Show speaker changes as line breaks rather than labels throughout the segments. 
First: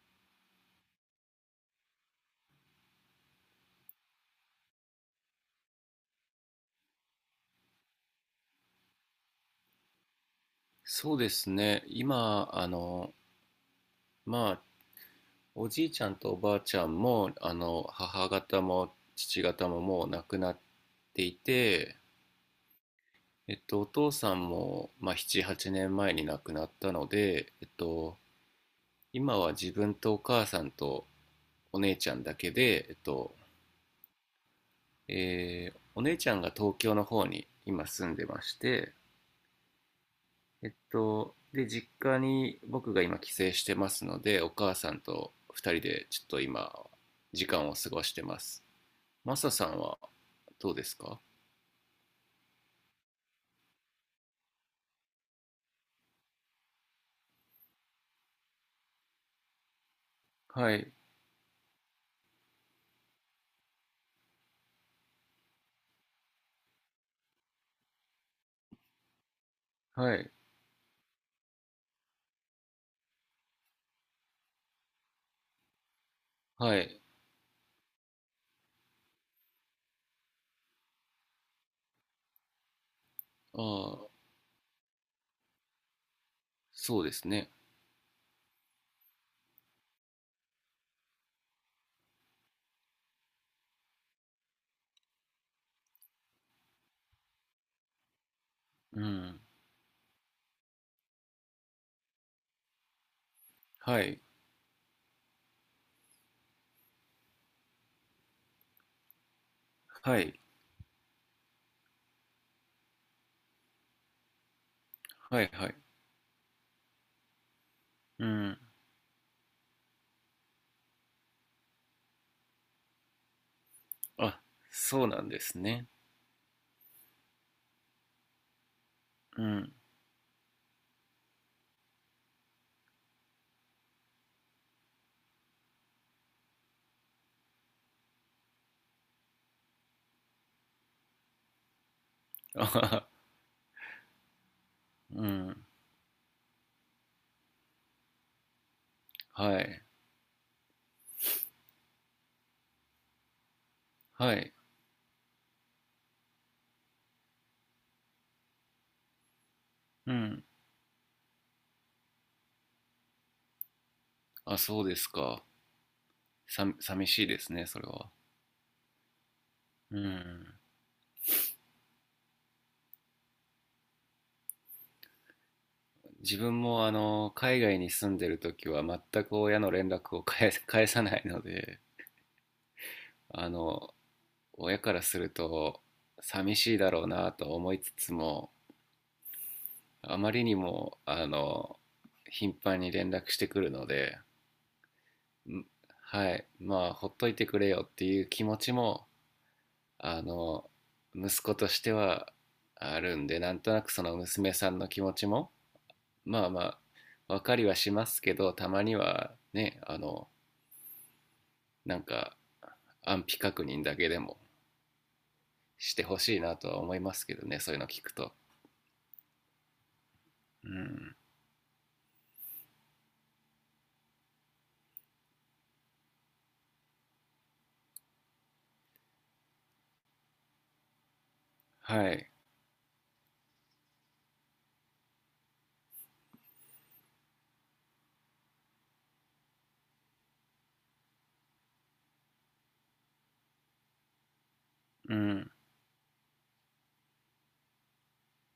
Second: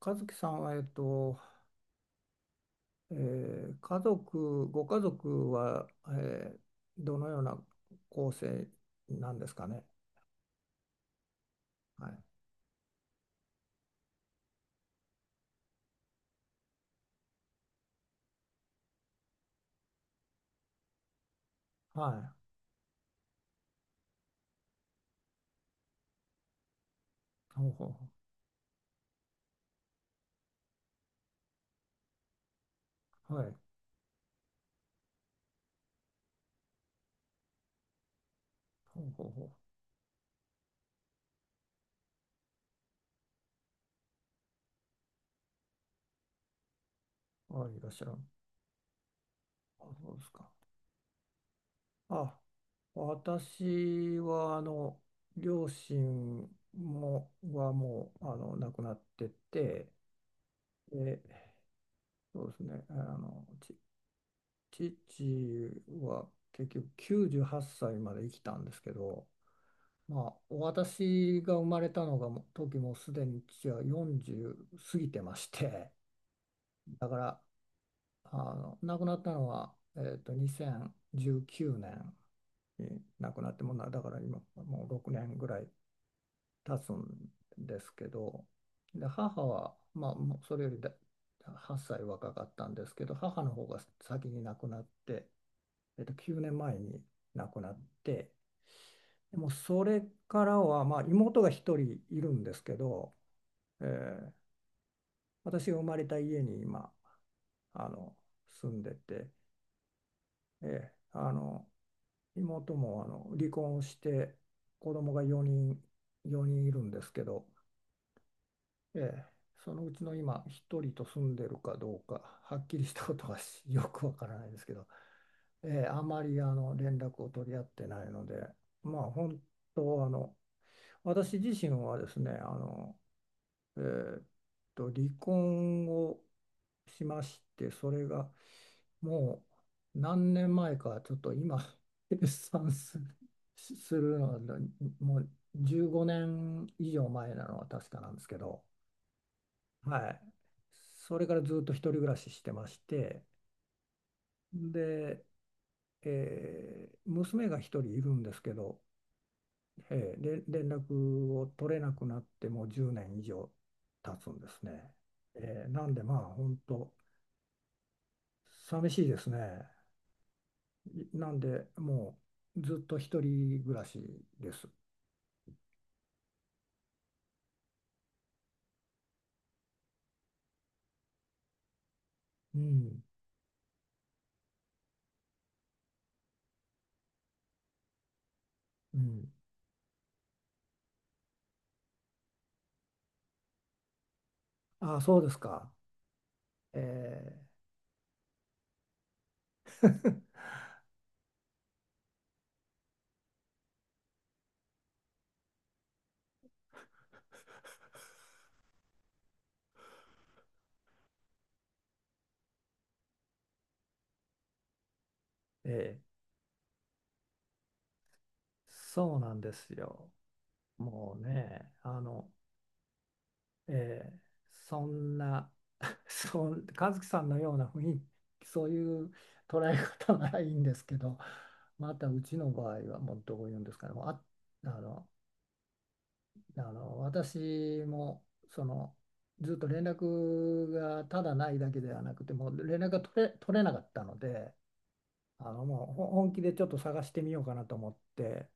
和樹さんは、家族、ご家族は、どのような構成なんですかね。
そうですね。
はい。
今、まあ、おじいちゃんとおばあちゃんも、母方も父方ももう亡くなっていて、
はい。
お父さんも、まあ、7、8年前に亡くなったので、
ほうほう
今は自分とお母さんとお姉ちゃんだけで、
ほう。はい。
お姉ちゃんが東京の方に今住んでまして、
ほうほう
で、実家に僕が今帰省してますので、お母さんと二人でちょっと今、時
ほう。
間
あ、
を
いら
過
っし
ご
ゃる。
してます。マサさん
あ、
は
そうですか。
どうですか？
あ、私は、あの、両親はもう、あの、亡くなってて、
はい、
で、そうですね、父は結局98歳まで生きたんですけど、
は
ま
い、
あ、私が生まれたのがもうすでに父は40過ぎてまして、
はい。
だから、あの、亡くなったのは、えーと、2019年に亡くなっ
あ
てもうな、だ
あ、
から今もう6年ぐらい経つ
そ
ん
うですね。
ですけど、で、母は、まあ、もうそれより8歳若かったんですけど、母の方が先に亡くなって、えーと、9年前に亡くなって、
う
で
ん。
もそれからは、まあ、妹が一人いるんですけど、え
はい、
ー私が生まれた家に今あの住んでて、
はい、
えーあの妹もあの離婚をして子供が
はい、は
4
い。
人、4人いるんですけど、
うん。
えーそのうちの今1人と住んでるかどうかはっきりしたことはよくわから
あ、
ないですけど、
そうなんですね。
あまりあの連絡を取り合ってないので、まあ本
うん。
当あの私自身はですねあの、えーっ離婚をしましてそれがもう何年前か、ちょっと今、計
あ
算
は
す、
は。
するのは、も
う
う
ん。
15年以上前なのは確かなんですけど、
はい、
はい。それからずっと一人暮らししてまして、
はい。
で、えー娘が一人いるんですけど、
う
えーれ
ん。
連絡を取れなくなってもう10年以上経つんで
あ、
す
そう
ね。
ですか。
えーなんでまあ、本
さ、
当
寂しいですね、それは。
寂しいですね。
うん。
なんで、もうずっと一人暮らしです。
自分も海外に住んでる時は全く親の連絡を返さないので、
うん、
あの親からすると寂しいだろうなと思いつつも、
うん。
あまりにも頻繁に連絡してくるので、
あ、そうですか。
はい、まあほっといて
え
くれよっていう気持ちもあの息子としてはあるんで、なんとなくその娘さんの気持ちもまあまあ分かりはしますけど、たまにはね、なんか安否確認だけでも
ー、
し
え
て
ー
ほしいなとは思いますけどね、そういうの聞くと。
そうなんですよ。
う
も
ん。
うね、えーそんな、和樹さんのような雰囲気、そういう捉え方ならいいんですけど、ま
は
たう
い。
ちの場合はもうどういうんですかね、もうあ、あの、あの私もそのずっと連絡がただないだけではなくてもう連絡が取れ、取れなかったので
うん。
あのもう本気でちょっと探してみようかなと思って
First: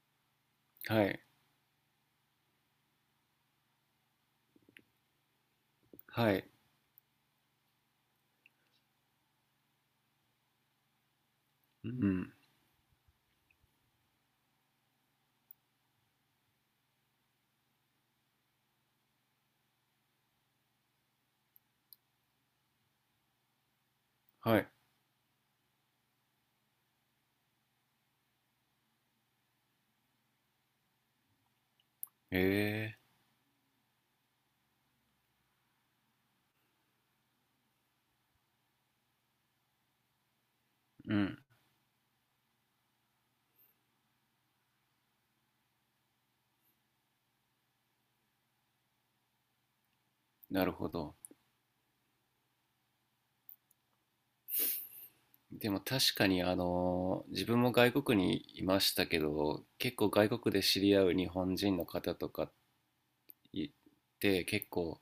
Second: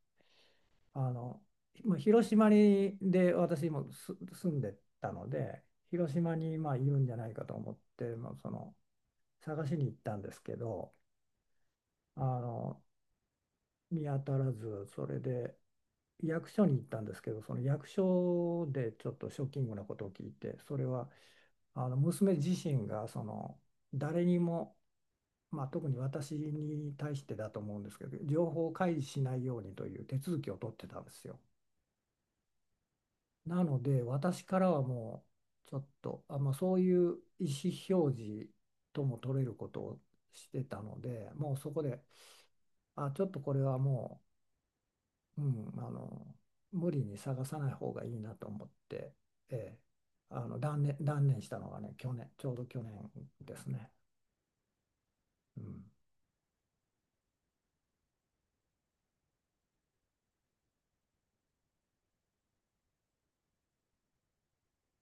は
あ
い、
のまあ広島に私も住んでたので広
は
島
い。
にまあいるんじゃないかと思って、まあ、その探しに行ったんですけど
う
あ
ん。
の見当たらずそれで。役所に行ったんですけど、その役所でちょっとショッキングなことを聞いて、それはあの娘自身がその誰に
はい。
も、まあ、特に私に対してだと思うんですけど情報を開示しないようにという手続きを取ってたんですよ。
へえ。
なので私からはもうちょっとあ、まあ、そういう意思表示とも取れることをしてたの
う
で
ん。
もうそこでちょっとこれはもう、うん、あの無理に探さない方がいいなと思って、ええ、あの
なるほど。
断念したのがねちょうど去年ですね。う
でも
ん、
確かに自分も外国にいましたけど、結構外国で知り合う日本人の方とかいて、結構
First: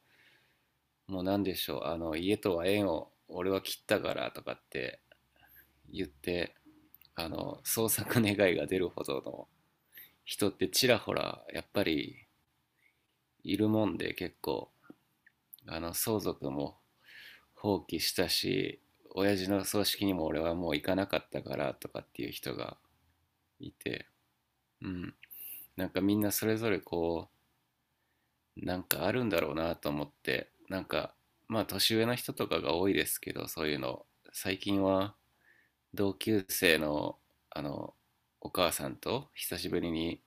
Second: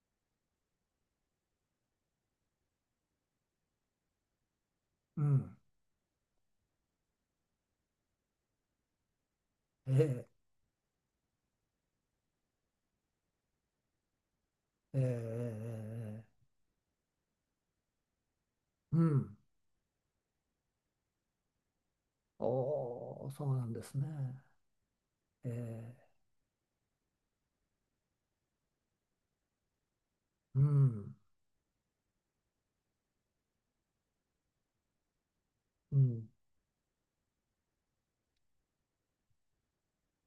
もう何でしょう、家とは縁を俺は切ったからとかって
うん
言って、創作願いが出るほどの
ええ、
人ってちらほらやっぱりいるもんで、結構
ええ、え
相
え、え
続も放棄したし
うん。
親父の葬式にも俺はもう行かなかったからとかっていう人が
おー、そうな
い
んです
て、
ね。
うん、
え
なんかみ
え、
んなそれぞれこうなんかあるんだろうなと思って、
う
なん
ん。
かまあ年上の人とかが多いですけど、そういうの最近は
う
同
ん、
級生のあのお母さんと久しぶりに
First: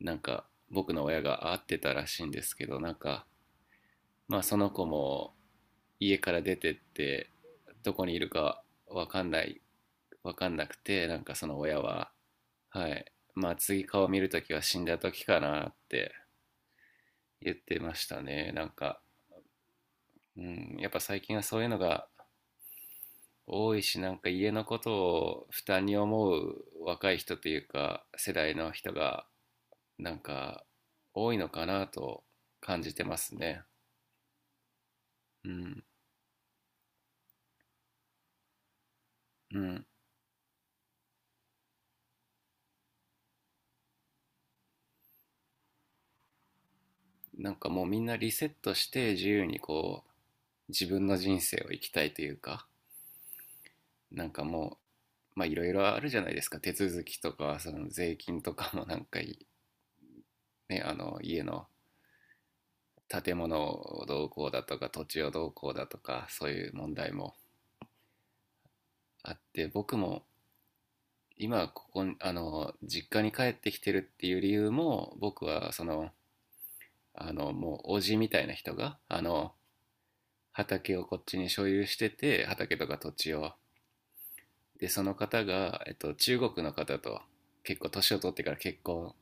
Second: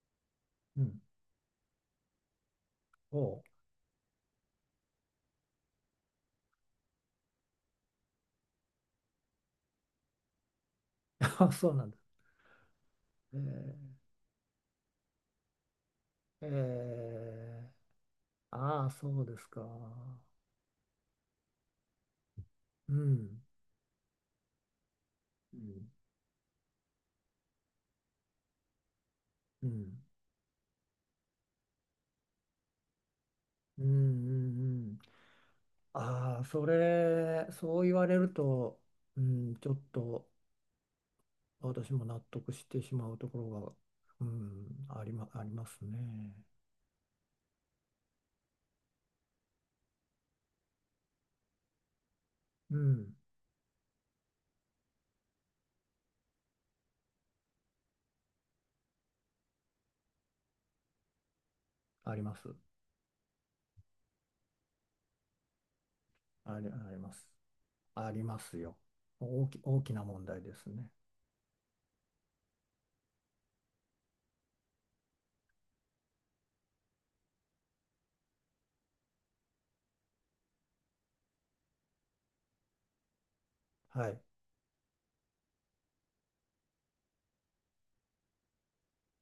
なんか
う
僕
ん。
の親が会ってたらしいんですけど、なんか
お
まあその子も家から出てってどこにいるかわかんないわかんなくて、なんかそ
ー、
の
そう
親
なんです。
は、はい、
え
まあ
え、
次顔見るときは死んだときかなって
え
言っ
え、
てましたね、なん
ああ、
か、
そうですか。
うん、やっぱ最近はそういうのが
うん。
多いし、なんか家のことを
う
負担
ん、
に思う若い人というか世代の人が
うん、
なんか多いのかなと感じてますね。
うん、うんうん。
うん。
ああ、そう言われると、うん、
う
ちょっ
ん。
と私も納得してしまうところが、うん、ありますね。
なんかもうみんなリセットして自由にこう自分の人生を生きたいというか、
うん、
なんかもうまあいろいろあるじゃないですか、手続きとかその税金とかもなんかいね、家の
あります。
建物をどうこうだとか土地をどうこうだとか、そういう
あ
問
り
題
ます。
も
ありますよ。
あって、
大き
僕
な
も
問題ですね。
今ここに実家に帰ってきてるっていう理由も、僕はそのもうおじみたいな人が畑をこっちに所有してて、畑とか土地を、
はい。
でその方が、中国の方と結構年を取ってから結婚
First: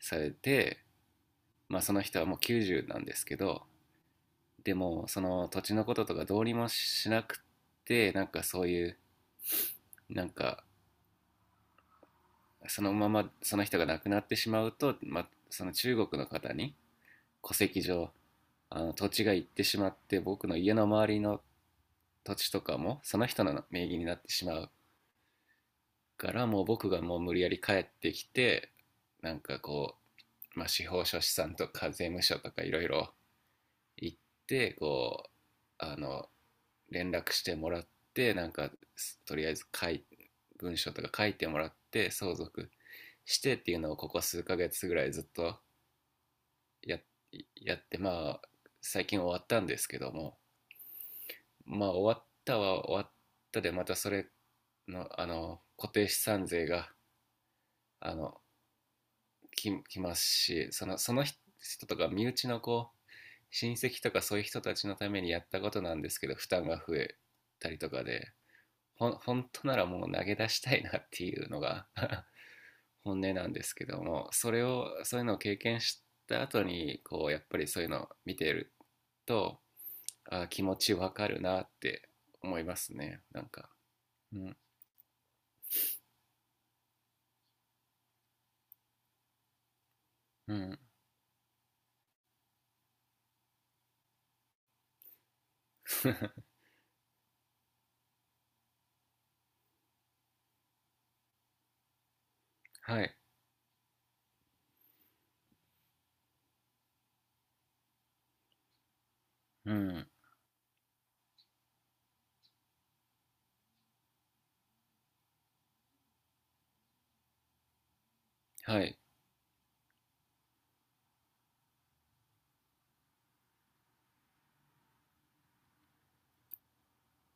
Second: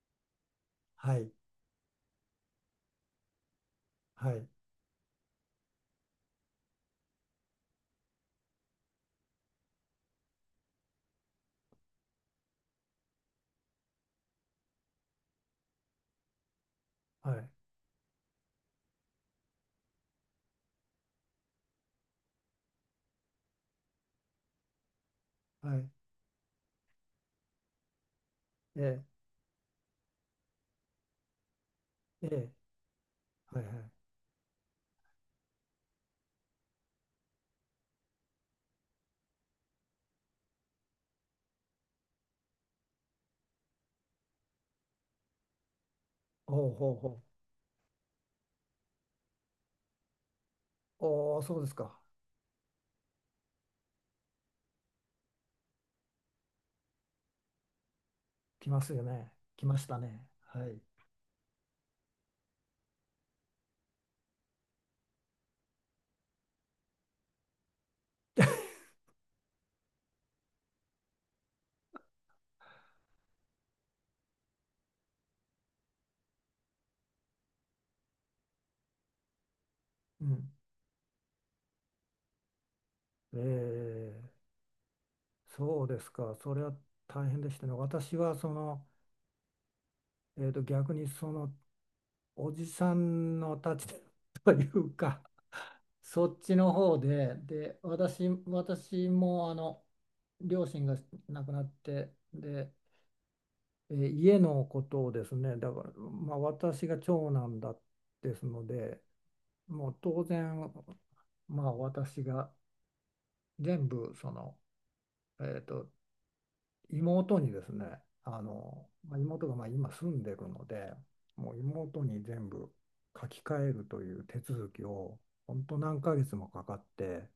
されて、
はい。
まあ、その人はもう90なんですけど、
はい。
でもその土地のこととかどうにもしなくて、なんかそういうなんかそのままその人が亡くなってしまうと、まあ、その中国の方に
はい。
戸籍上、土地が行ってしまって、僕の家の周りの土地とかもその人の名義になってしまう
はい。
から、もう僕がもう無理やり帰ってきて、
え
なんかこう、まあ、司法書士さんとか税務
え。え
署と
え。
かいろいろ
はい。はい。
行って、こうあの連絡してもらって、なんかとりあえず文書とか書いてもらって相続してっていうのを、ここ数ヶ月ぐらいずっと
ほうほう
や
ほう。
やって、まあ最近終わったんですけども、
おお、そうです
まあ
か。
終わったは終わったで、またそれの固定資産税があの
来ますよね。来
き
ました
きます
ね。は
し、
い。
その人とか身内のこう親戚とかそういう人たちのためにやったことなんですけど、負担が増えたりとかで、本当ならもう投げ出したいなっていうのが 本音なんですけども、それをそういうのを経験した後にこうやっぱりそういうのを見てると、
う
あ、
ん。
気持ちわかるなって思いますね、
え
なんか、う
え、
ん。
そうですか。それは大変でしたね。私は、その、えっ
う
と、
ん。
逆に、その、おじさんの立ちで というか、そっ ちの方で、で、私もあの両親が亡くなって、で、
はい。
えー家のことをですね、だから、まあ、私が長男ですので、
う
もう
ん。
当然、まあ、私が全部その、えーと、妹にですね、あ
は
の、
い。
まあ、妹がまあ今住んでるので、もう妹に全部書き換えるという手続きを、本当何ヶ月もかかって。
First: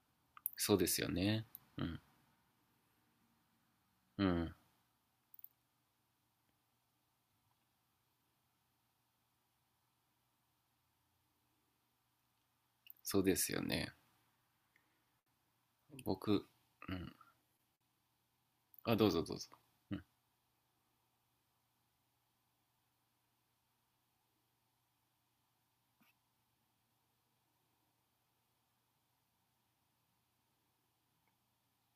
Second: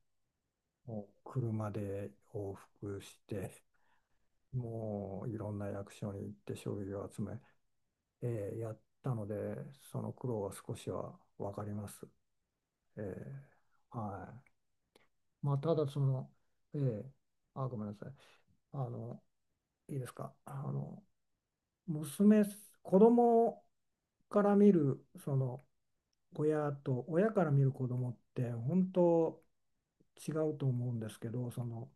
そうです
も
よ
う
ね。
車
うん。
で往復して、
う ん。
もういろんな役所に行って書類を集め、えーやったので、その苦労は少しは分かります。え
そうですよね。
ーはい。まあ、ただその、
僕、
え
う
ー
ん。
ごめんなさい。あ
あ、どうぞ
の、
どうぞ。
い
う
い
ん。
ですか。あの、娘、子供から見る、その、親と、親から見る子供って、本当違うと思うんですけど、その、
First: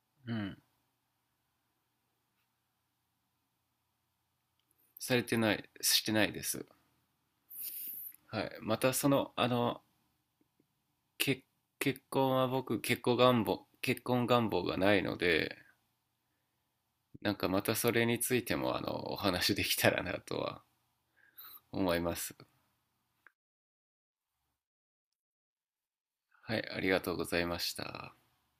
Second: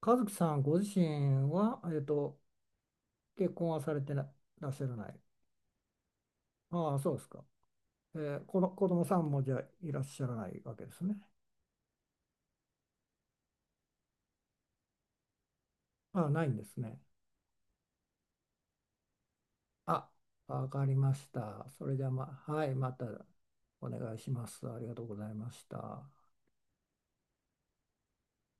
和
う
樹さ
ん、
んご自身は、えっと、結婚はされてならっしゃらな
さ
い。
れてない、してないです。
ああ、そうですか。え
は
ー、
い。
この
ま
子
た、
供
そ
さん
の、
もじゃあいらっしゃらないわけですね。
結結婚願望がないので、
ああ、ないんですね。
なんかまたそれについても、お話できたら
あ、
なとは
わかりました。そ
思
れ
い
じゃあ、
ま
ま、
す。
はい、またお願いします。ありがとうございました。
はい、ありがとうございました。